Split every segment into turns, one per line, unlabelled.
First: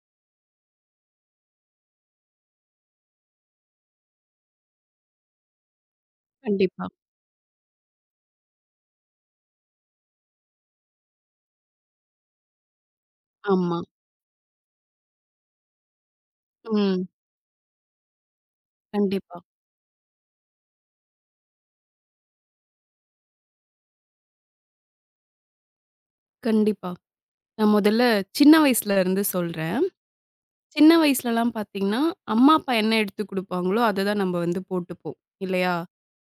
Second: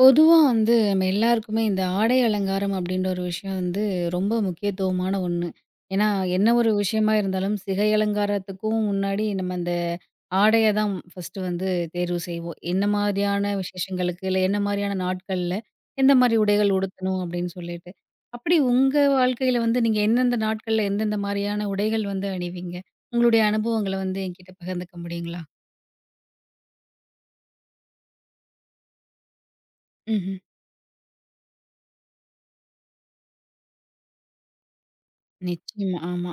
பொதுவா வந்து நம்ம எல்லாருக்குமே இந்த ஆடை அலங்காரம் அப்படின்ற ஒரு விஷயம் வந்து ரொம்ப முக்கியத்துவமான ஒண்ணு. ஏன்னா, என்ன ஒரு
கண்டிப்பா.
விஷயமா இருந்தாலும் சிகை அலங்காரத்துக்கும் முன்னாடி நம்ம அந்த ஆடைய தான் ஃபர்ஸ்ட்டு வந்து தேர்வு செய்வோம். என்ன மாதிரியான
ஆமா.
விசேஷங்களுக்கு, இல்ல என்ன மாதிரியான நாட்கள்ல எந்த மாரி உடைகள்
ம்.
உடுத்தணும் அப்படின்னு சொல்லிட்டு. அப்படி உங்க
கண்டிப்பா,
வாழ்க்கையில வந்து நீங்க எந்தெந்த நாட்கள்ல எந்தெந்த மாரியான உடைகள் வந்து அணிவீங்க? உங்களுடைய அனுபவங்கள வந்து என்கிட்ட பகிர்ந்துக்க முடியுங்களா?
கண்டிப்பா. நான் முதல்ல சின்ன வயசுல இருந்து சொல்றேன்.
ம்ஹ்ம்.
சின்ன வயசுலலாம் பார்த்தீங்கன்னா, அம்மா, அப்பா என்ன எடுத்து குடுப்பாங்களோ, அத தான் நம்ம வந்து போட்டுப்போம். இல்லையா?
நிச்சயமா. ஆமா.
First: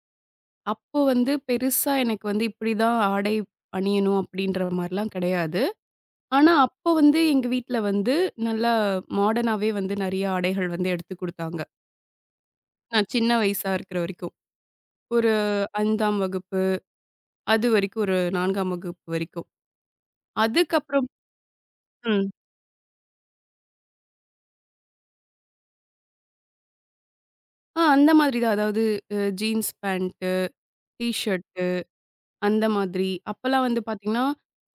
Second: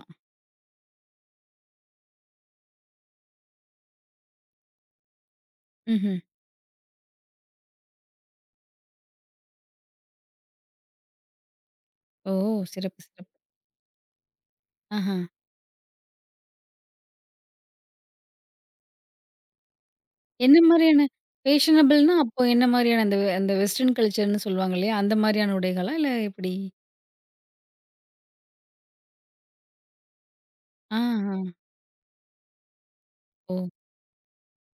அப்போ வந்து பெருசா எனக்கு வந்து இப்படிதான் ஆடை அணியணும் அப்படின்ற மாரிலாம் கிடையாது.
ம்ஹ்ம்.
ஆனா, அப்போ வந்து எங்க வீட்ல வந்து நல்லா மாடர்னாவே வந்து நெறைய ஆடைகள் வந்து எடுத்து குடுத்தாங்க.
ஓ! சிறப்பு,
நான்
சிறப்பு.
சின்ன வயசா இருக்கிற வரைக்கும்.
ஆஹ.
ஒரு 5ஆம் வகுப்பு, அது வரைக்கும் ஒரு 4ஆம் வகுப்பு வரைக்கும்.
என்ன மாரியான
அதுக்கப்புறம்
ஃபேஷனபிள்னா,
ம்.
அப்போ என்ன மாரியான அந்த அந்த வெஸ்டர்ன் கல்ச்சர்ன்னு சொல்லுவாங்க இல்லையா? அந்த மாரியான உடைகளா? இல்ல எப்படி?
ஆ அந்த மாதிரி தான். அதாவது jeans pant,
uh,
T
uh.
Shirt அந்த மாதிரி. அப்பலாம்
ஓ!
வந்து பார்த்தீங்கன்னா,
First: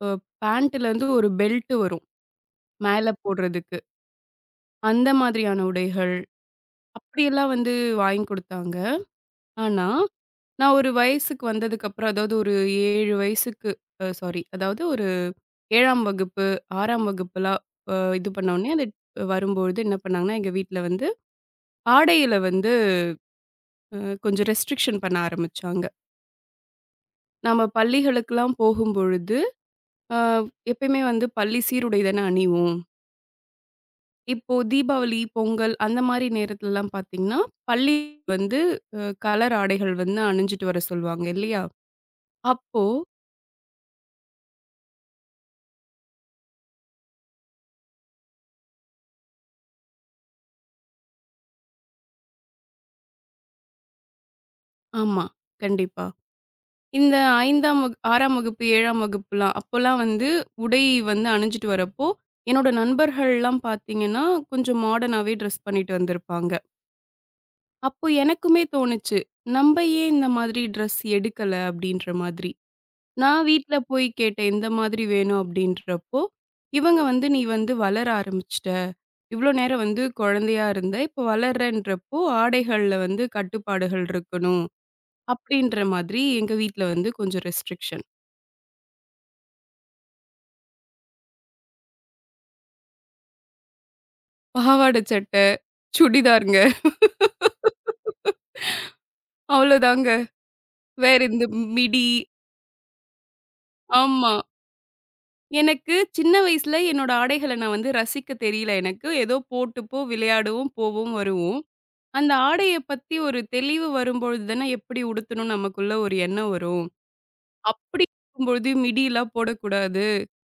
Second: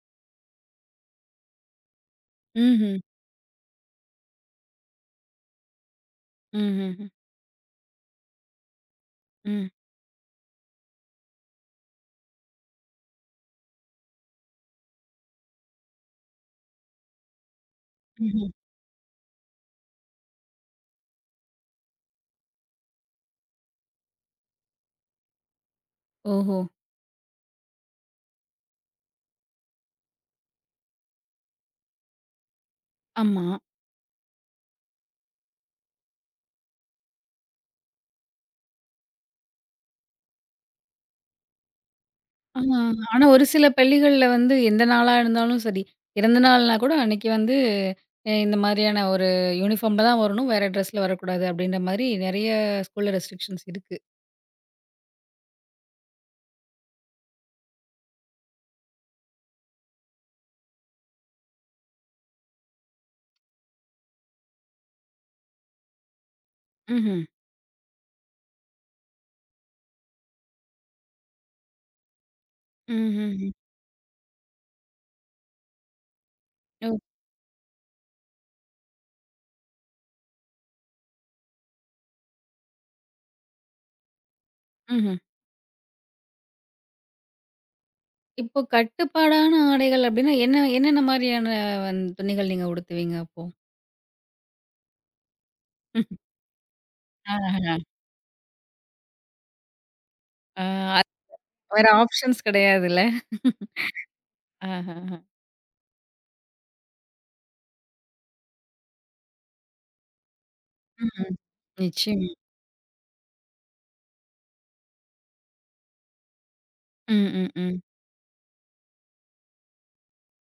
அ பேண்ட்டுலேருந்து ஒரு பெல்ட் வரும்.
ம்ஹ்ம்.
மேல போடுறதுக்கு. அந்த மாதிரியான உடைகள்,
ம்ஹ்ஹ்ம்.
அப்படியெல்லாம் வந்து வாங்கி குடுத்தாங்க.
ம்.
ஆனா, நான் ஒரு வயசுக்கு வந்ததுக்கப்புறம், அதாவது ஒரு 7 வயசுக்கு சாரி அதாவது ஒரு 7ஆம் வகுப்பு, 6ஆம் வகுப்புலாம் இது
ம்ஹ்ம்.
பண்ணோனே, அது வரும்பொழுது என்ன பண்ணாங்கன்னா, எங்க வீட்ல வந்து ஆடையில வந்து அ கொஞ்சம் ரெஸ்ட்ரிக்ஷன் பண்ண ஆரம்பிச்சாங்க.
ஓஹோ!
நம்ம பள்ளிகளுக்குலாம் போகும்பொழுது ஆ, எப்பயுமே வந்து பள்ளி சீருடை தானே அணிவோம்.
ஆமா.
இப்போ தீபாவளி, பொங்கல் அந்த மாரி நேரத்துலலாம் பார்த்தீங்கன்னா, பள்ளி வந்து கலர் ஆடைகள் வந்து அணிஞ்சுட்டு வர சொல்லுவாங்க இல்லையா?
ஆ,
அப்போ
ஆனா ஒரு சில பள்ளிகள்ல வந்து எந்த நாளா இருந்தாலும் சரி, இறந்த நாள்னா கூட அன்னைக்கு வந்து இந்த மாரியான ஒரு யூனிஃபார்ம்ல தான் வரணும். வேற ட்ரெஸ்ல வரக்கூடாது அப்படின்ற மாரி நெறைய ஸ்கூல்ல ரெஸ்ட்ரிக்ஷன்ஸ் இருக்கு.
ஆமா. கண்டிப்பா. இந்த 5ஆம் வகு 6ஆம் வகுப்பு, 7ஆம் வகுப்புலாம் அப்போலாம் வந்து உடை வந்து அணிஞ்சுட்டு வரப்போ, என்னோட நண்பர்கள்லாம் பார்த்தீங்கன்னா, கொஞ்சம் மாடர்னாவே ட்ரெஸ் பண்ணிட்டு வந்திருப்பாங்க.
ம்ஹ்ம்.
அப்போ எனக்குமே தோணுச்சு, "நம்ப ஏன் இந்த மாதிரி ட்ரெஸ் எடுக்கல?" அப்படீன்ற மாதிரி. நான்
ம்ஹ்ஹ்ம்.
வீட்ல போய் கேட்டேன், இந்த மாதிரி வேணும் அப்படின்றப்போ,
ஓ!
இவங்க வந்து "நீ வந்து வளர ஆரம்பிச்சுட்ட. இவ்ளோ நேரம் வந்து குழந்தையா இருந்த. இப்போ வளர்றன்றப்போ, ஆடைகள்ல வந்து கட்டுப்பாடுகள் இருக்கணும்."
ம்ஹ்ம்.
அப்படின்ற மாதிரி எங்க வீட்ல வந்து கொஞ்சம் ரெஸ்ட்ரிக்ஷன்.
இப்போ கட்டுப்பாடான ஆடைகள் அப்டின்னா, என்ன என்னென்ன மாரியான வந்து துணிகள் நீங்க உடுத்துவீங்க அப்போ?
பாவாட சட்டை, சுடிதாருங்க.
ஆஹஹா.
அவ்வளோதாங்க.
ஆ அது
வேற இந்த
வேற
மிடி
ஆப்ஷன்ஸ் கிடையாதுல்ல.
ஆமா.
ஆஹஹா.
எனக்கு சின்ன வயசுல என்னோட ஆடைகள நான் வந்து ரசிக்க தெரியல எனக்கு. ஏதோ போட்டுப்போ, விளையாடவும், போவும்,
ம்ஹ்ம்.
வருவோம்.
நிச்சயமா.
அந்த ஆடைய பத்தி ஒரு தெளிவு வரும்பொழுது தானே எப்படி உடுத்தணும்னு நமக்குள்ள ஒரு எண்ணம் வரும்.
ம், ம், ம்.
அப்படி இருக்கும்பொழுது மிடிலாம் போடக்கூடாது.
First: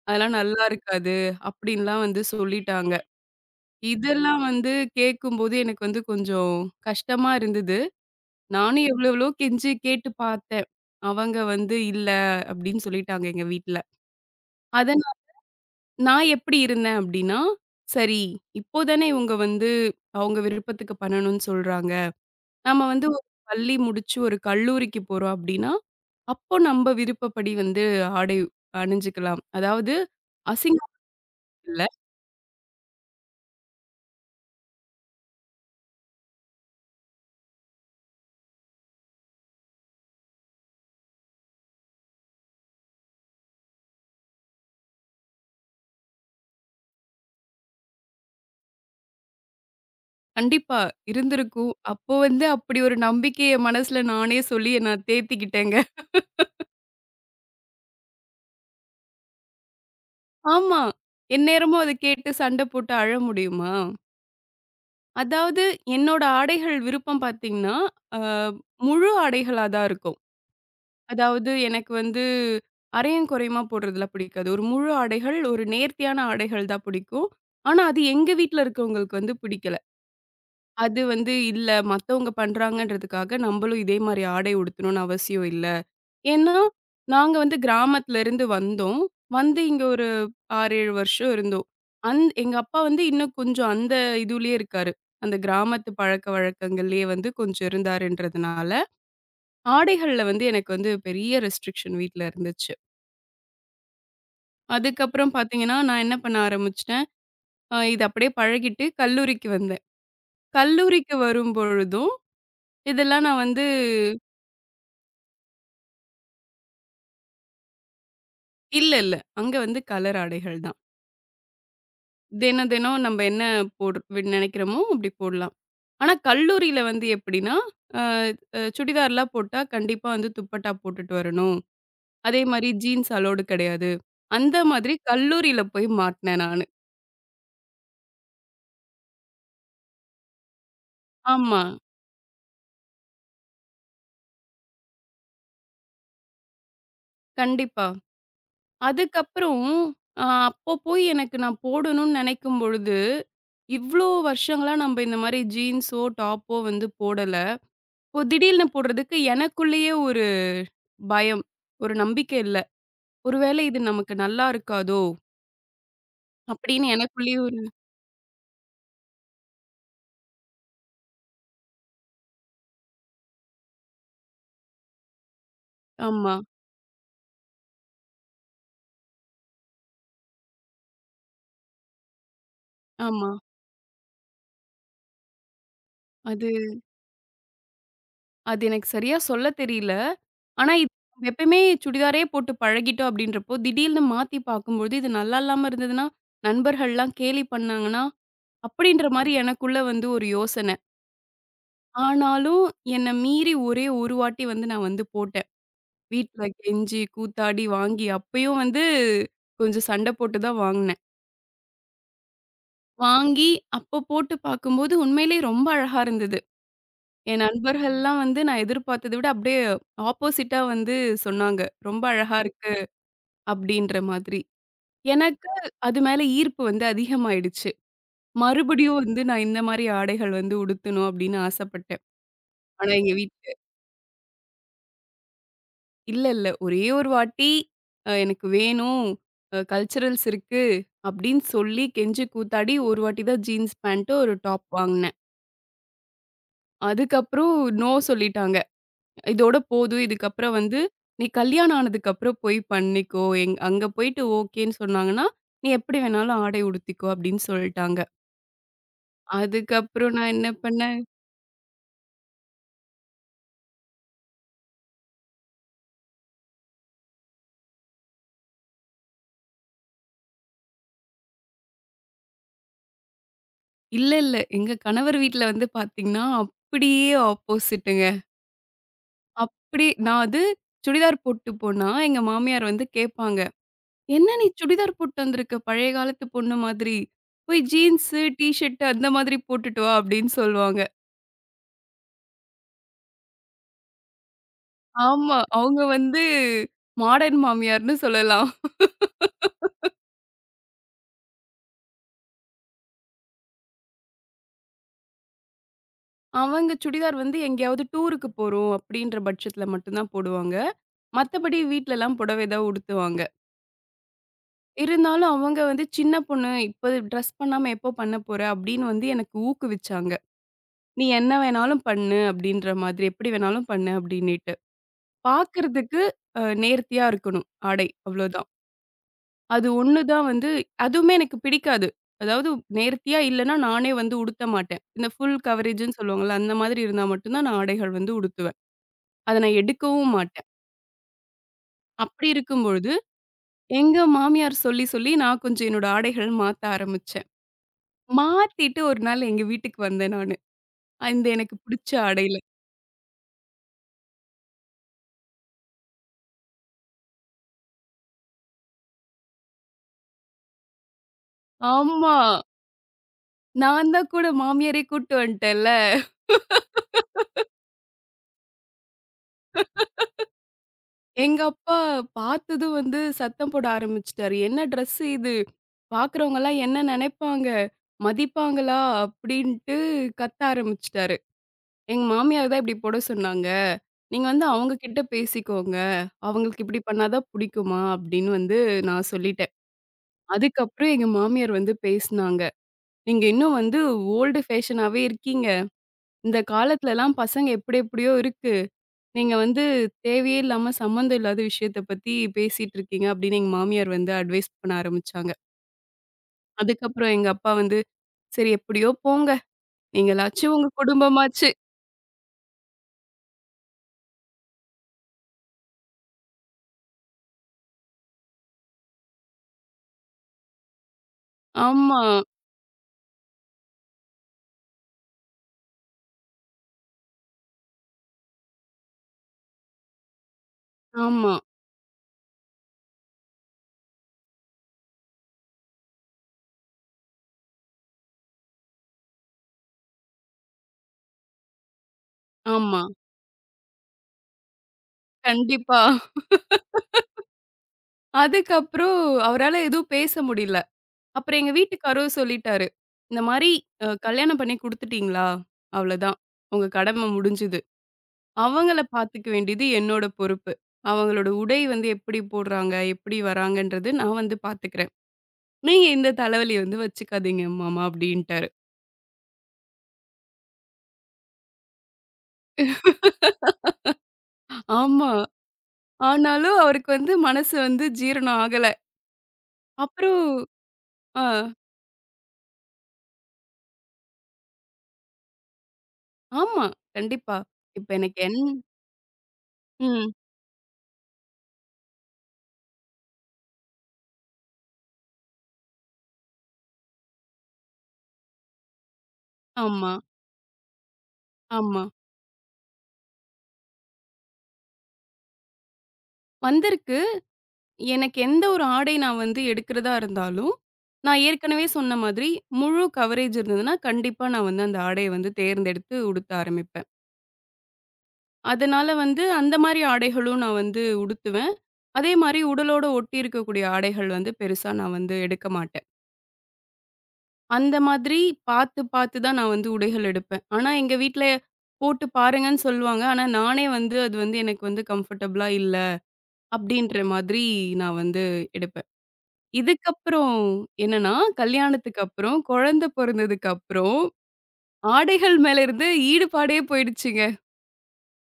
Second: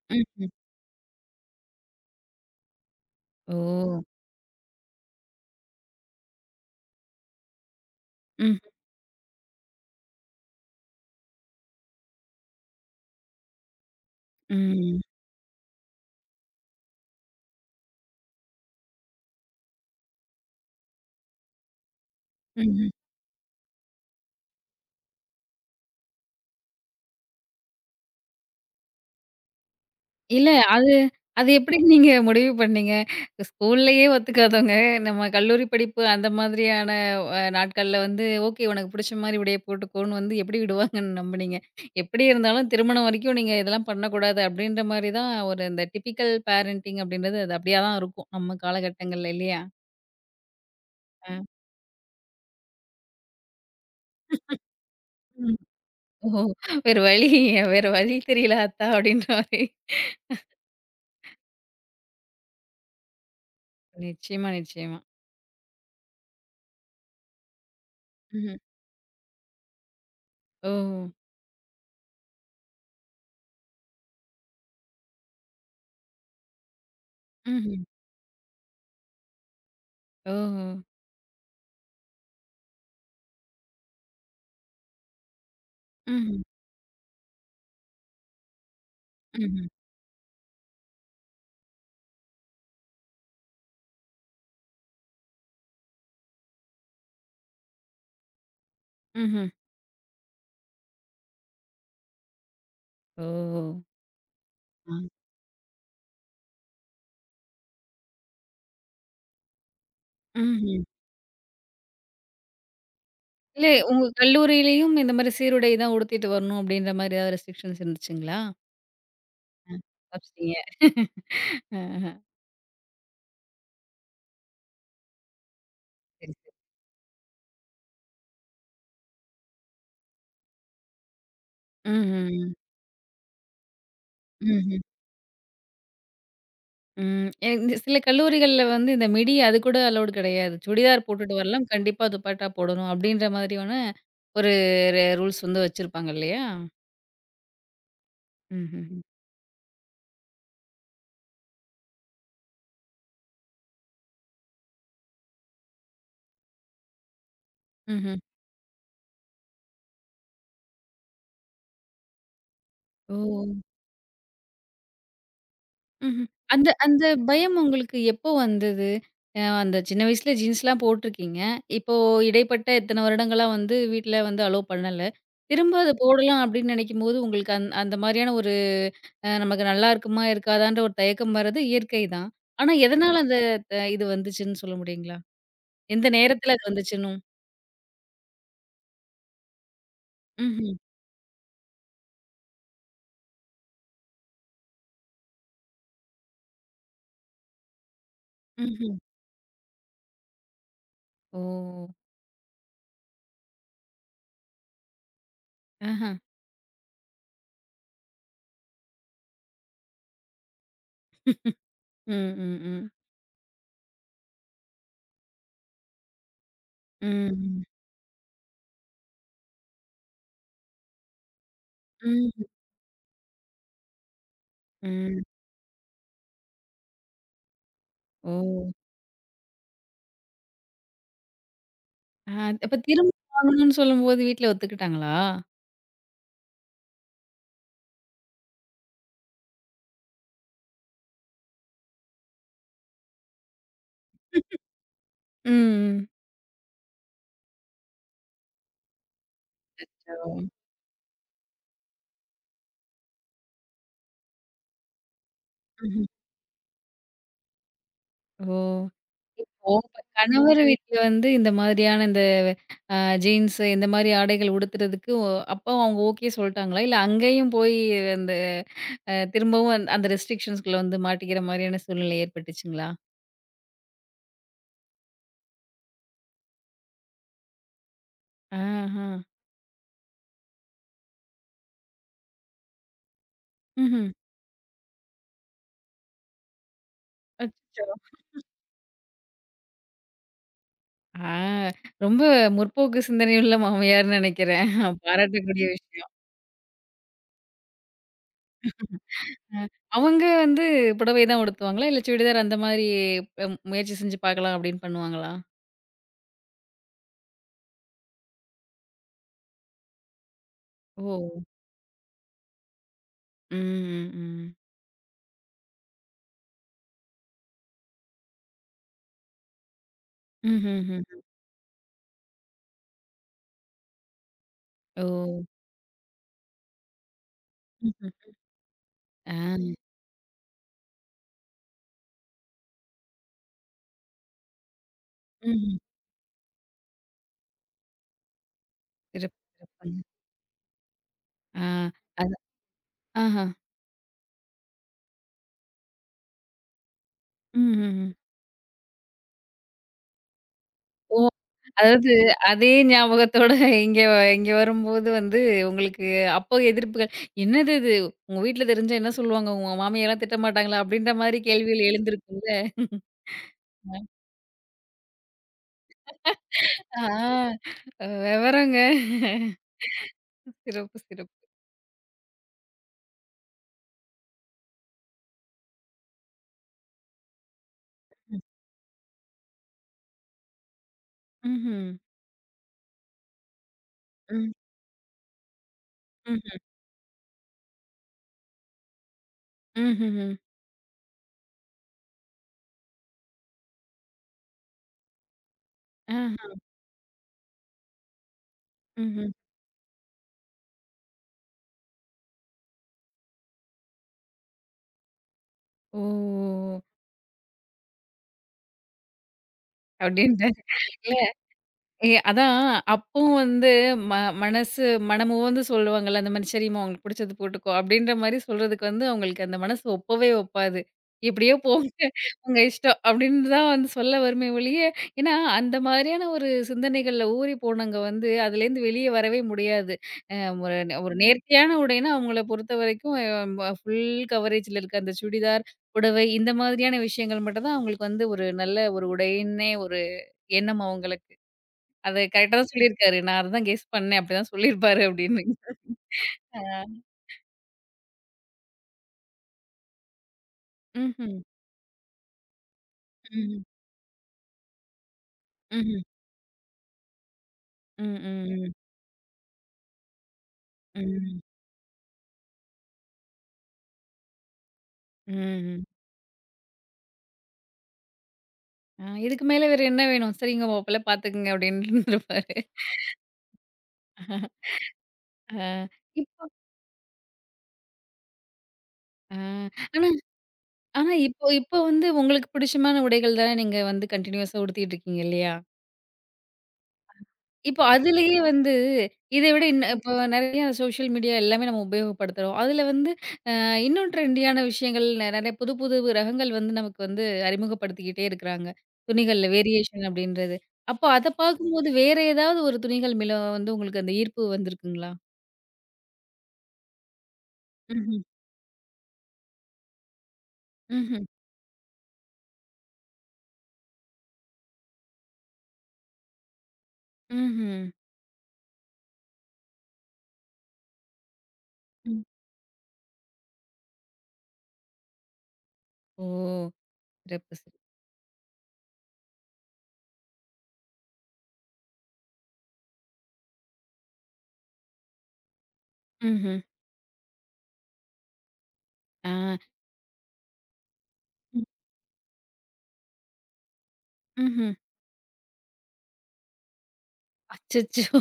அதெல்லாம்
ம்ஹ்ம்.
நல்லா இருக்காது. அப்படின்லாம் வந்து சொல்லிட்டாங்க.
ஓ!
இதெல்லாம் வந்து கேட்கும்போது எனக்கு வந்து கொஞ்சம் கஷ்டமா இருந்தது.
ம்,
நானும் எவ்வளோ எவ்வளோ கெஞ்சி கேட்டு பார்த்தேன். அவங்க வந்து இல்ல அப்படின்னு சொல்லிட்டாங்க எங்க வீட்ல. அத
ம்.
நான் நான் எப்படி இருந்தேன் அப்படின்னா, சரி இப்போ தானே இவங்க வந்து அவங்க விருப்பத்துக்கு பண்ணணும்னு சொல்றாங்க. நம்ம
ம்ஹ்ம்.
வந்து ஒரு பள்ளி முடிச்சு ஒரு கல்லூரிக்கு போறோம் அப்படின்னா, அப்போ நம்ப விருப்பப்படி வந்து ஆடை அணிஞ்சுக்கலாம். அதாவது
இல்ல. அது
அசிங்கம்
அது எப்படி
இல்ல.
நீங்க முடிவு பண்ணீங்க? ஸ்கூல்லயே ஒத்துக்காதவங்க, நம்ம கல்லூரி படிப்பு அந்த மாதிரியான நாட்கள்ல வந்து, ஓகே உனக்கு புடிச்ச மாரி உடைய போட்டுக்கோன்னு வந்து எப்படி விடுவாங்கன்னு நம்புனீங்க? எப்படி இருந்தாலும் திருமணம் வரைக்கும் நீங்க இதெல்லாம் பண்ணக்கூடாது அப்படின்ற மாரி தான் ஒரு இந்த டிபிக்கல் பேரண்டிங் அப்படின்றது அது அப்படியா தான் இருக்கும். நம்ம காலகட்டங்கள்ல இல்லையா?
கண்டிப்பா
அ.
இருந்திருக்கும். அப்போ வந்து அப்படி ஒரு நம்பிக்கை என் மனசுல நானே சொல்லி நான்
ம்.
தேத்திக்கிட்டேங்க.
ஓஹோ! வேற வழி வேற வழி தெரியல அத்தா அப்படின்ற மாரி.
ஆமா. எந்நேரமும் அத கேட்டு சண்டை போட்டு அழ முடியுமா?
நிச்சயமா, நிச்சயமா.
அதாவது என்னோட ஆடைகள் விருப்பம் பார்த்தீங்கன்னா, அ
ம்ஹ்ம்.
முழு ஆடைகளா தான் இருக்கும்.
ஓ!
அதாவது எனக்கு வந்து அரையும் குறையுமா போடுறதுலாம் பிடிக்காது. ஒரு முழு ஆடைகள், ஒரு நேர்த்தியான ஆடைகள் தான் பிடிக்கும். ஆனா,
ம்ஹ்ம்.
அது எங்க வீட்ல இருக்கவங்களுக்கு வந்து பிடிக்கல.
ஓஹோ!
அது வந்து இல்ல மத்தவங்க பண்றாங்கன்றதுக்காக நம்மளும் இதே மாரி ஆடை உடுத்தணும்னு அவசியம் இல்ல.
ம்ஹ்ம்.
ஏன்னா, நாங்க வந்து கிராமத்துல இருந்து வந்தோம். வந்து
ம்ஹ்ம்.
இங்க ஒரு 6, 7 வருஷம் இருந்தோம். எங்க அப்பா வந்து இன்னும் கொஞ்சம் அந்த இதுலயே இருக்காரு. அந்த கிராமத்து பழக்கவழக்கங்கள்லயே வந்து கொஞ்சம் இருந்தாருன்றதுனால,
ம்ஹ்ம். ம்ஹ்ம்.
ஆடைகள்ல வந்து எனக்கு வந்து பெரிய ரெஸ்ட்ரிக்ஷன் வீட்ல இருந்துச்சு.
ஓ! ஆ.
அதுக்கப்புறம் பார்த்தீங்கன்னா, நான் என்ன பண்ண ஆரம்பிச்சுட்டேன், இது அப்படியே பழகிட்டு கல்லூரிக்கு வந்தேன்.
ம்ஹ்ம்.
கல்லூரிக்கு வரும்பொழுதும், இதெல்லாம் நான் வந்து
இல்ல உங்க கல்லூரியிலயும் இந்த மாரி சீருடை தான் உடுத்திட்டு வரணும் அப்படின்ற மாரி ஏதாவது ரெஸ்ட்ரிக்ஷன்ஸ் இருந்துச்சுங்களா?
இல்ல, இல்ல. அங்க
அ.
வந்து கலர்
தப்பிச்சிட்டீங்க.
ஆடைகள் தான்.
ஆஹ.
தினம் தினம் நம்ம என்ன போடு நெனைக்கிறோமோ அப்படி போடலாம். ஆனா
சரி, சரி.
கல்லூரியில வந்து எப்படின்னா, அ அ சுடிதார்லாம் போட்டா கண்டிப்பா வந்து துப்பட்டா போட்டுட்டு வரணும். அதே
ம்ஹ்ம்.
மாரி ஜீன்ஸ் அலோடு கிடையாது. அந்த
ம்ஹ்ம்.
மாதிரி கல்லூரியில போய் மாட்னேன் நானு.
ம். இந்த சில கல்லூரிகள்ல வந்து இந்த மிடி அது கூட அலவுட் கிடையாது. சுடிதார் போட்டுட்டு
ஆமா.
வரலாம். கண்டிப்பா துப்பட்டா போடணும் அப்படின்ற மாதிரியான ஒரு ரூல்ஸ் வந்து வச்சிருப்பாங்க இல்லையா?
கண்டிப்பா.
ம்ஹ்ம்.
அதுக்கப்புறம் அப்போ போய் எனக்கு நான் போடணும்னு நினைக்கும் பொழுது, இவ்ளோ வருஷங்களா நம்ப இந்த மாரி ஜீன்ஸோ, டாப்போ வந்து போடல.
ம்ஹ்ம்.
இப்போ திடீல்னு போடுறதுக்கு எனக்குள்ளேயே ஒரு பயம். ஒரு நம்பிக்கை இல்ல.
ஓ!
"ஒருவேளை இது நமக்கு நல்லா இருக்காதோ?"
ம்ஹ்ம். அந்த
அப்படின்னு
அந்த
எனக்குள்ளேயே
பயம்
ஒரு
உங்களுக்கு எப்போ வந்தது? அந்த சின்ன வயசுல ஜீன்ஸ்லாம் போட்டுருக்கீங்க. இப்போ இடைப்பட்ட இத்தன வருடங்களா வந்து வீட்ல வந்து அலோ பண்ணல. திரும்ப அத
ஆமா,
போடலாம் அப்டின்னு நெனைக்கும்போது, உங்களுக்கு அந்த மாரியான ஒரு நமக்கு நல்லா இருக்குமா? இருக்காதான்ற ஒரு தயக்கம் வர்றது இயற்கை தான். ஆனா எதனால
ஆமா.
அந்த இது வந்துச்சுன்னு சொல்ல முடியுங்களா? எந்த
அது
நேரத்துல அது வந்துச்சுன்னும்?
அது எனக்கு சரியா சொல்ல தெரியல. ஆனா
ம்ஹ்ம்.
இது நம்ம எப்பயுமே சுடிதாரே போட்டு பழகிட்டோம் அப்படின்றப்போ, திடீல்னு மாத்தி பார்க்கும்பொழுது, இது நல்லா இல்லாம இருந்ததுன்னா, நண்பர்கள்லாம் கேலி பண்ணாங்கன்னா,
ம்ஹ்ம்.
அப்படின்ற மாரி எனக்குள்ள வந்து ஒரு யோசன.
ஓ!
ஆனாலும், என்ன மீறி ஒரே ஒரு வாட்டி வந்து நான் வந்து போட்டேன்.
ஆஹ.
வீட்ல கெஞ்சி, கூத்தாடி வாங்கி அப்பயும் வந்து கொஞ்சம் சண்ட போட்டு தான் வாங்குனேன்.
ம், ம், ம்.
வாங்கி அப்போ போட்டு பார்க்கும்போது உண்மையிலேயே ரொம்ப அழகா இருந்தது.
ம்,
என்
ம்.
நண்பர்கள்லாம் வந்து நான் எதிர்பார்த்தத விட அப்படியே ஆப்போசிட்டா வந்து சொன்னாங்க. ரொம்ப அழகா
ம்,
இருக்கு அப்படின்ற மாதிரி.
ம்.
எனக்கு அது மேல ஈர்ப்பு வந்து அதிகமாயிடுச்சு.
ஓ!
மறுபடியும் வந்து நான் இந்த மாரி ஆடைகள் வந்து உடுத்தணும் அப்படின்னு ஆசைப்பட்டேன்.
ஆ, அப்ப
ஆனா
திரும்ப
எங்க வீட்ல
வாங்கணும்னு சொல்லும்போது வீட்ல ஒத்துக்கிட்டாங்களா?
இல்ல, இல்ல. ஒரே ஒரு வாட்டி எனக்கு வேணும். கல்ச்சுரல்ஸ் இருக்கு அப்டின்னு சொல்லி கெஞ்சி கூத்தாடி ஒரு வாட்டி தான் ஜீன்ஸ் பேண்ட், ஒரு டாப் வாங்குனேன்.
ம்.
அதுக்கப்புறம் நோ சொல்லிட்டாங்க. இதோட போதும்.
அச்சோ!
இதுக்கப்புறம் வந்து நீ கல்யாணம் ஆனதுக்கப்புறம் போய் பண்ணிக்கோ. அங்க போயிட்டு ஓகேன்னு சொன்னாங்கன்னா, நீ எப்படி
ம்ஹ்ம்.
வேணாலும் ஆடை உடுத்திக்கோ அப்டின்னு சொல்ட்டாங்க.
ஓ! இப்ப
அதுக்கப்புறம் நான் என்ன
கணவர் வீட்ல
பண்ணேன்
வந்து இந்த மாதிரியான இந்த அ ஜீன்ஸ் இந்த மாரி ஆடைகள் உடுத்துறதுக்கு அப்போ அவங்க ஓகே சொல்ட்டாங்களா? இல்ல அங்கேயும் போய் அந்த திரும்பவும் அந்த ரெஸ்ட்ரிக்ஷன்ஸ்குள்ள வந்து மாட்டிக்கிற மாரியான சூழ்நிலை ஏற்பட்டுச்சுங்களா?
இல்ல, இல்ல. எங்க கணவர் வீட்ல வந்து பாத்தீங்கன்னா, அப்படியே ஆப்போசிட்டுங்க.
ஆஹா!
அப்படி நான் அது சுடிதார் போட்டு போனா, எங்க மாமியார் வந்து கேட்பாங்க.
ம்ஹ்ம்.
"என்ன நீ சுடிதார் போட்டு வந்திருக்க பழைய காலத்து பொண்ணு மாதிரி. போய்
அச்சச்சோ!
ஜீன்ஸு, டீ ஷர்ட் அந்த மாதிரி போட்டுட்டு வா" அப்படின்னு சொல்லுவாங்க.
ஆ ரொம்ப முற்போக்கு சிந்தனையுள்ள மாமியார்ன்னு நெனைக்கிறேன்.
ஆமா.
பாராட்டக்கூடிய
அவங்க
விஷயம்.
வந்து மாடர்ன் மாமியார்ன்னு சொல்லலாம்.
அ. அவங்க வந்து புடவை தான் உடுத்துவாங்களா? இல்ல சுடிதார் அந்த மாரி முயற்சி செஞ்சு பார்க்கலாம் அப்படின்னு பண்ணுவாங்களா?
அவங்க சுடிதார் வந்து எங்கேயாவது டூருக்கு போறோம் அப்படின்ற பட்சத்தில மட்டும் தான் போடுவாங்க.
ஓ!
மத்தபடி வீட்லலாம் புடவை தான் உடுத்துவாங்க.
ம், ம்.
இருந்தாலும் அவங்க வந்து சின்ன பொண்ணு, "இப்ப ட்ரெஸ் பண்ணாம எப்போ பண்ண போற?" அப்படின்னு வந்து எனக்கு ஊக்குவிச்சாங்க.
ம்ஹ்ஹ்ம்.
நீ என்ன வேணாலும் பண்ணு அப்படின்ற மாதிரி, எப்படி வேணாலும் பண்ணு அப்படின்னிட்டு.
ஓ!
பார்க்கறதுக்கு நேர்த்தியா இருக்கணும் ஆடை,
ம்ஹ்ம்.
அவ்வளோதான்.
ஆ.
அது ஒண்ணு தான் வந்து அதுவுமே எனக்கு பிடிக்காது. அதாவது நேர்த்தியா இல்லன்னா நானே வந்து உடுத்த மாட்டேன். இந்த ஃபுல்
ம்ஹ்ம்.
கவரேஜ்ன்னு சொல்லுவாங்கல்ல, அந்த மாதிரி இருந்தா மட்டும் தான் நான் ஆடைகள் வந்து உடுத்துவேன். அத
சிறப்பு,
நான்
சிறப்புங்க.
எடுக்கவும் மாட்டேன்.
ஆ.
அப்படி
அது
இருக்கும்பொழுது,
ஆஹா.
எங்க மாமியார் சொல்லி, சொல்லி நான் கொஞ்சம் என்னோட ஆடைகள் மாத்த ஆரம்பிச்சேன்.
ம்ஹ்ஹ்ம்.
மாத்திட்டு ஒரு நாள் எங்க வீட்டுக்கு வந்தேன் நானு.
ஓ!
இந்த எனக்கு பிடிச்ச
அதாவது
ஆடையில.
அதே ஞாபகத்தோட இங்க இங்க வரும்போது வந்து உங்களுக்கு அப்போ எதிர்ப்புகள், "என்னது இது? உங்க வீட்ல தெரிஞ்சா என்ன சொல்லுவாங்க? உங்க மாமியார்லாம் திட்ட மாட்டாங்களா?" அப்படின்ற மாரி கேள்விகள்
ஆமா.
எழுந்திருக்கும்ல?
நான் தான் கூட மாமியாரே கூட்டு வந்துட்டேன்ல.
ஆ. வெவரங்க. சிறப்பு, சிறப்பு.
எங்க அப்பா பார்த்ததும் வந்து சத்தம் போட ஆரம்பிச்சுட்டாரு. "என்ன ட்ரெஸ் இது? பார்க்குறவங்கலாம் என்ன நினைப்பாங்க? மதிப்பாங்களா?" அப்படின்ட்டு கத்த ஆரம்பிச்சுட்டாரு.
ம்ஹ்ம்.
எங்க மாமியார் தான் இப்படி போட சொன்னாங்க. "நீங்க வந்து
ம்.
அவங்க கிட்ட பேசிக்கோங்க.
ம்ஹ்ம்.
அவங்களுக்கு இப்படி பண்ணா தான் புடிக்குமா?" அப்படின்னு வந்து நான் சொல்லிட்டேன்.
ம்ஹ்ஹ்ம்.
அதுக்கப்புறம் எங்க மாமியார் வந்து பேசுனாங்க. "நீங்க இன்னும் வந்து ஓல்டு ஃபேஷனாவே இருக்கீங்க. இந்த
ஆஹ.
காலத்துலலாம் பசங்க எப்படி எப்படியோ இருக்"
ம்ஹ்ம்.
நீங்க வந்து தேவையே இல்லாம சம்மந்தம் இல்லாத விஷயத்த பத்தி பேசிட்டு இருக்கீங்க அப்படின்னு எங்க மாமியார் வந்து அட்வைஸ் பண்ண ஆரம்பிச்சாங்க.
ஓ!
அதுக்கப்புறம் எங்க அப்பா வந்து, "சரி எப்படியோ போங்க. நீங்களாச்சும்
அப்படின்ட்டாரு.
உங்க குடும்பமாச்சு."
ஏ அதான் அப்பவும் வந்து ம மனசு மனமு வந்து சொல்லுவாங்கல்ல, அந்த மாரி "சரிம்மா உங்களுக்கு புடிச்சது போட்டுக்கோ" அப்படின்ற மாரி சொல்றதுக்கு வந்து அவங்களுக்கு அந்த மனசு ஒப்பவே ஒப்பாது. "எப்படியோ போங்க
ஆமா,
உங்க இஷ்டம்" அப்படின்னு தான் வந்து சொல்ல வருமே ஒழிய, ஏன்னா அந்த மாதிரியான ஒரு சிந்தனைகள்ல ஊறி போனவங்க வந்து அதுலேருந்து வெளிய வரவே முடியாது. அ ஒரு
ஆமா,
நேர்த்தியான உடைன்னா அவங்கள பொறுத்தவரைக்கும் அ ஃபுல் கவரேஜ்ல இருக்க அந்த சுடிதார், புடவை இந்த மாதிரியான விஷயங்கள் மட்டும் தான் அவங்களுக்கு வந்து ஒரு நல்ல ஒரு உடைன்னே ஒரு எண்ணம் அவங்களுக்கு. அது கரெக்ட்டா தான்
ஆமா.
சொல்லியிருக்காரு. நான் அதுதான் கெஸ் பண்ணேன். அப்படிதான் சொல்லியிருப்பாரு அப்படின்னு.
கண்டிப்பா.
அ
அதுக்கப்புறம் அவரால எதுவும் பேச முடியல.
ம்ஹ்ம்.
அப்புறம் எங்க வீட்டுக்காரரும் சொல்லிட்டாரு. இந்த மாரி
ம்ஹ்ம்.
கல்யாணம் பண்ணி குடுத்துட்டீங்களா?
ம்ஹ்ம்.
அவ்வளதான். உங்க கடமை முடிஞ்சுது.
ம். ம்.
அவங்கள பார்த்துக்க வேண்டியது என்னோட பொறுப்பு. அவங்களோட
ம்.
உடை வந்து எப்படி போடுறாங்க, எப்படி வராங்கன்றது நான் வந்து பார்த்துக்கிறேன்.
ம். ம்.
நீங்க இந்த தலைவலிய வந்து வச்சுக்காதீங்க மாமா அப்டின்ட்டாரு.
அ இதுக்கு மேல வேற என்ன வேணும்? சரிங்க மாப்பிள்ள பாத்துக்கங்க அப்படின்ருப்பாரு.
ஆமா.
அ இப்போ
ஆனாலும் அவருக்கு வந்து மனசு வந்து ஜீரணம் ஆகல.
அ ஆனா
அப்புறம்
ஆனா
ஆ
இப்போ இப்போ வந்து உங்களுக்கு பிடிச்சமான உடைகள் தானே நீங்க வந்து கன்டினியூஸா உடுத்திட்டு இருக்கீங்க இல்லையா?
ஆமா. கண்டிப்பா.
இப்போ
இப்ப எனக்கு
அதுலயே
என்
வந்து இதை விட இன்னும் இப்போ
ம்.
நெறைய சோஷியல் மீடியா எல்லாமே நம்ம உபயோகப்படுத்துறோம். அதுல வந்து இன்னும் ட்ரெண்டியான விஷயங்கள் நிறைய புது புது ரகங்கள் வந்து நமக்கு வந்து அறிமுகப்படுத்திக்கிட்டே இருக்கிறாங்க. துணிகள்ல
ஆமா,
வேரியேஷன் அப்படின்றது. அப்போ அத
ஆமா.
பார்க்கும்போது வேற ஏதாவது ஒரு துணிகள் மேல வந்து உங்களுக்கு அந்த ஈர்ப்பு வந்திருக்குங்களா?
வந்திருக்கு. எனக்கு
ம்ஹ்ம்.
எந்த ஒரு ஆடை நான் வந்து எடுக்கிறதா இருந்தாலும், நான்
ம்ஹ்ம்.
ஏற்கனவே சொன்ன மாதிரி முழு கவரேஜ் இருந்ததுன்னா, கண்டிப்பா நான் வந்து அந்த ஆடைய வந்து தேர்ந்தெடுத்து உடுத்த ஆரம்பிப்பேன்.
ம்ஹ்ம்.
அதனால வந்து அந்த மாரி ஆடைகளும் நான் வந்து உடுத்துவேன். அதே
ம்.
மாரி உடலோட ஒட்டி இருக்கக்கூடிய ஆடைகள் வந்து பெருசா நான் வந்து எடுக்க மாட்டேன்.
ஓ! சிறப்பு,
அந்த
சிறப்பு.
மாதிரி பார்த்து பார்த்து தான் நான் வந்து உடைகள் எடுப்பேன். ஆனா எங்க வீட்ல போட்டு பாருங்கன்னு சொல்லுவாங்க. ஆனா நானே வந்து அது வந்து எனக்கு வந்து கம்ஃபர்டபுளா இல்ல
ம்ஹ்ம்.
அப்டின்ற மாதிரி நான் வந்து எடுப்பேன்.
ஆ.
இதுக்கப்புறம் என்னன்னா,
ம்.
கல்யாணத்துக்கு அப்புறம், குழந்தை பொறந்ததுக்கு அப்புறம்
ம்ஹ்ம்.
ஆடைகள் மேல இருந்து ஈடுபாடே போயிடுச்சுங்க.
அச்சச்சோ!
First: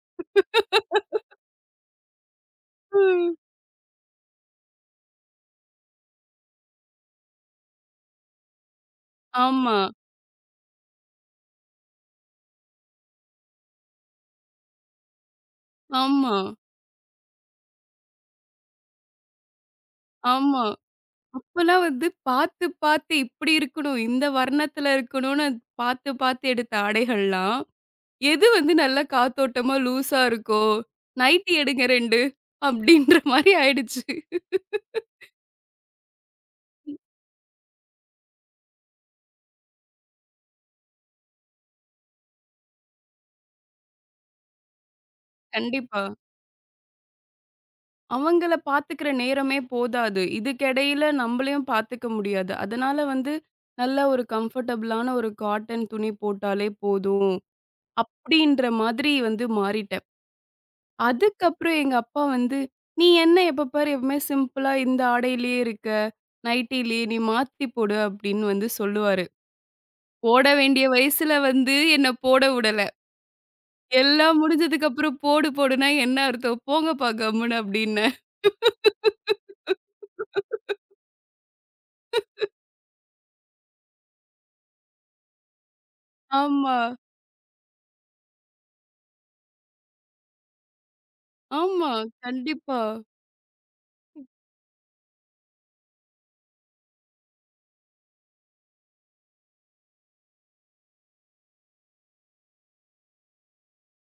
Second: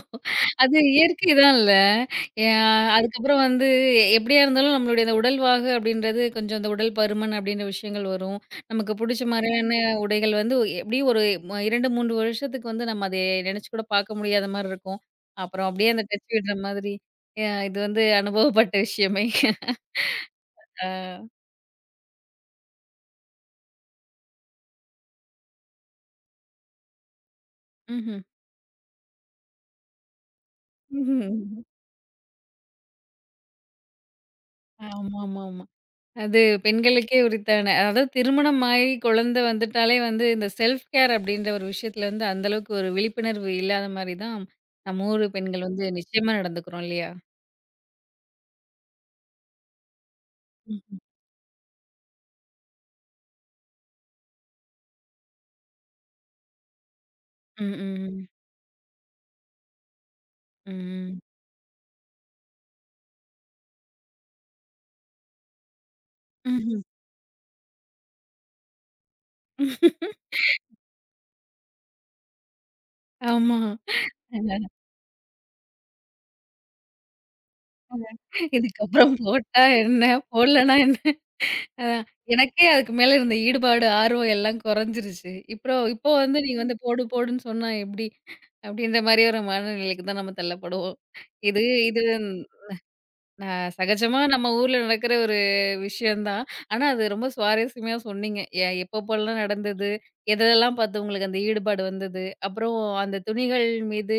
அது இயற்கை தான்ல. அ
ம்.
அதுக்கப்புறம் வந்து எப்படியா இருந்தாலும் நம்மளுடைய அந்த உடல்வாகு அப்படின்றது கொஞ்சம் அந்த உடல் பருமன் அப்படின்ற விஷயங்கள் வரும். நமக்கு புடிச்ச
ஆமா,
மாதிரியான உடைகள் வந்து எப்படியும் ஒரு 2, 3 வருஷத்துக்கு வந்து நம்ம அதை நினைச்சு கூட பார்க்க முடியாத மாரி இருக்கும். அப்புறம் அப்படியே அந்த டச்
ஆமா,
விடுற மாதிரி. அ இது வந்து அனுபவப்பட்ட விஷயமே.
ஆமா.
ஆ.
அப்பலாம் வந்து பார்த்து, பார்த்து இப்படி இருக்கணும், இந்த வர்ணத்துல இருக்கணும்னு பார்த்து, பார்த்து எடுத்த ஆடைகள்லாம்,
ம்ஹ்ம்.
எது வந்து நல்லா காத்தோட்டமா லூஸா இருக்கோ,
ம்ஹ்ம்.
நைட்டி எடுங்க 2 அப்படின்ற மாரி ஆயிடுச்சு.
ஆமாமாமா. அது பெண்களுக்கே உரித்தான அதாவது திருமணம் ஆகி குழந்தை வந்துட்டாலே வந்து இந்த செல்ஃப் கேர் அப்படின்ற ஒரு விஷயத்துல வந்து அந்த அளவுக்கு ஒரு விழிப்புணர்வு இல்லாத மாதிரி தான் நம்ம ஊர் பெண்கள் வந்து
கண்டிப்பா.
நிச்சயமா நடந்துக்கிறோம் இல்லையா?
அவங்கள பார்த்துக்கிற நேரமே போதாது.
ம்.
இதுக்கிடையில நம்பளையும் பார்த்துக்க முடியாது. அதனால வந்து நல்ல ஒரு கம்ஃபர்டபுளான ஒரு காட்டன் துணி போட்டாலே போதும்,
ம்.
அப்படின்ற மாதிரி வந்து மாறிட்டேன்.
ம்.
அதுக்கப்புறம் எங்க அப்பா வந்து, "நீ என்ன எப்ப பாரு எப்பவுமே சிம்பிளா இந்த ஆடையிலேயே இருக்க.
ம்ஹ்ம்.
நைட்டிலயே நீ மாத்தி போடு" அப்படின்னு வந்து சொல்லுவாரு. போட வேண்டிய வயசுல வந்து என்ன போட உடல.
ஆமா.
எல்லாம் முடிஞ்சதுக்கு அப்புறம் போடு போடுன்னா என்ன அர்த்தம்? போங்கப்பா கம்முனு அப்படின்னேன்.
இதுக்கப்புறம் போட்டா என்ன? போடலன்னா என்ன? அதான். எனக்கே அதுக்கு மேல இருந்த ஈடுபாடு, ஆர்வம் எல்லாம் குறைஞ்சிருச்சு. இப்போ இப்போ வந்து நீங்க வந்து
ஆமா,
போடு போடுன்னு சொன்னா எப்படி? அப்படின்ற மாரி ஒரு மனநிலைக்கு தான் நம்ம தள்ளப்படுவோம். இது
ஆமா.
இது
கண்டிப்பா,
ந சகஜமா நம்ம ஊர்ல நடக்கிற ஒரு விஷயம் தான். ஆனா, அது ரொம்ப சுவாரஸ்யமா சொன்னீங்க. எ எப்பப்போலாம் நடந்தது? எதெல்லாம் பார்த்து உங்களுக்கு அந்த ஈடுபாடு வந்தது? அப்புறம் அந்த துணிகள் மீது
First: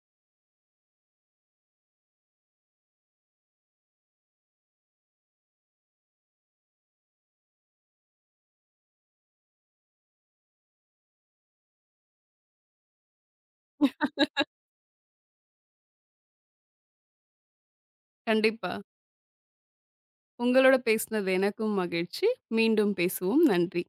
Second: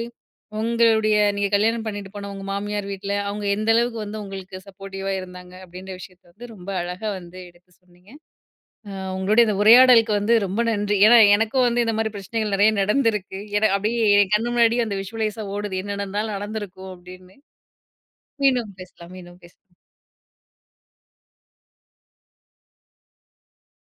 உங்களுடைய நீங்க கல்யாணம் பண்ணிட்டு போன உங்க மாமியார் வீட்ல, அவங்க எந்த அளவுக்கு வந்து உங்களுக்கு சப்போர்ட்டிவா இருந்தாங்க? அப்படின்ற விஷயத்த வந்து ரொம்ப அழகா வந்து எடுத்து சொன்னீங்க. அ உங்களுடைய இந்த உரையாடலுக்கு வந்து ரொம்ப நன்றி. ஏன்னா, எனக்கும் வந்து இந்த மாரி பிரச்சனைகள் நெறைய நடந்திருக்கு. என அப்படியே என் கண்ணு முன்னாடியே அந்த விஷுவலைஸா ஓடுது. என்னென்ன நாள் நடந்திருக்கும் அப்படின்னு. மீண்டும்
கண்டிப்பா.
பேசலாம். மீண்டும் பேசலாம்.
உங்களோட பேசினது எனக்கும் மகிழ்ச்சி. மீண்டும் பேசுவோம். நன்றி.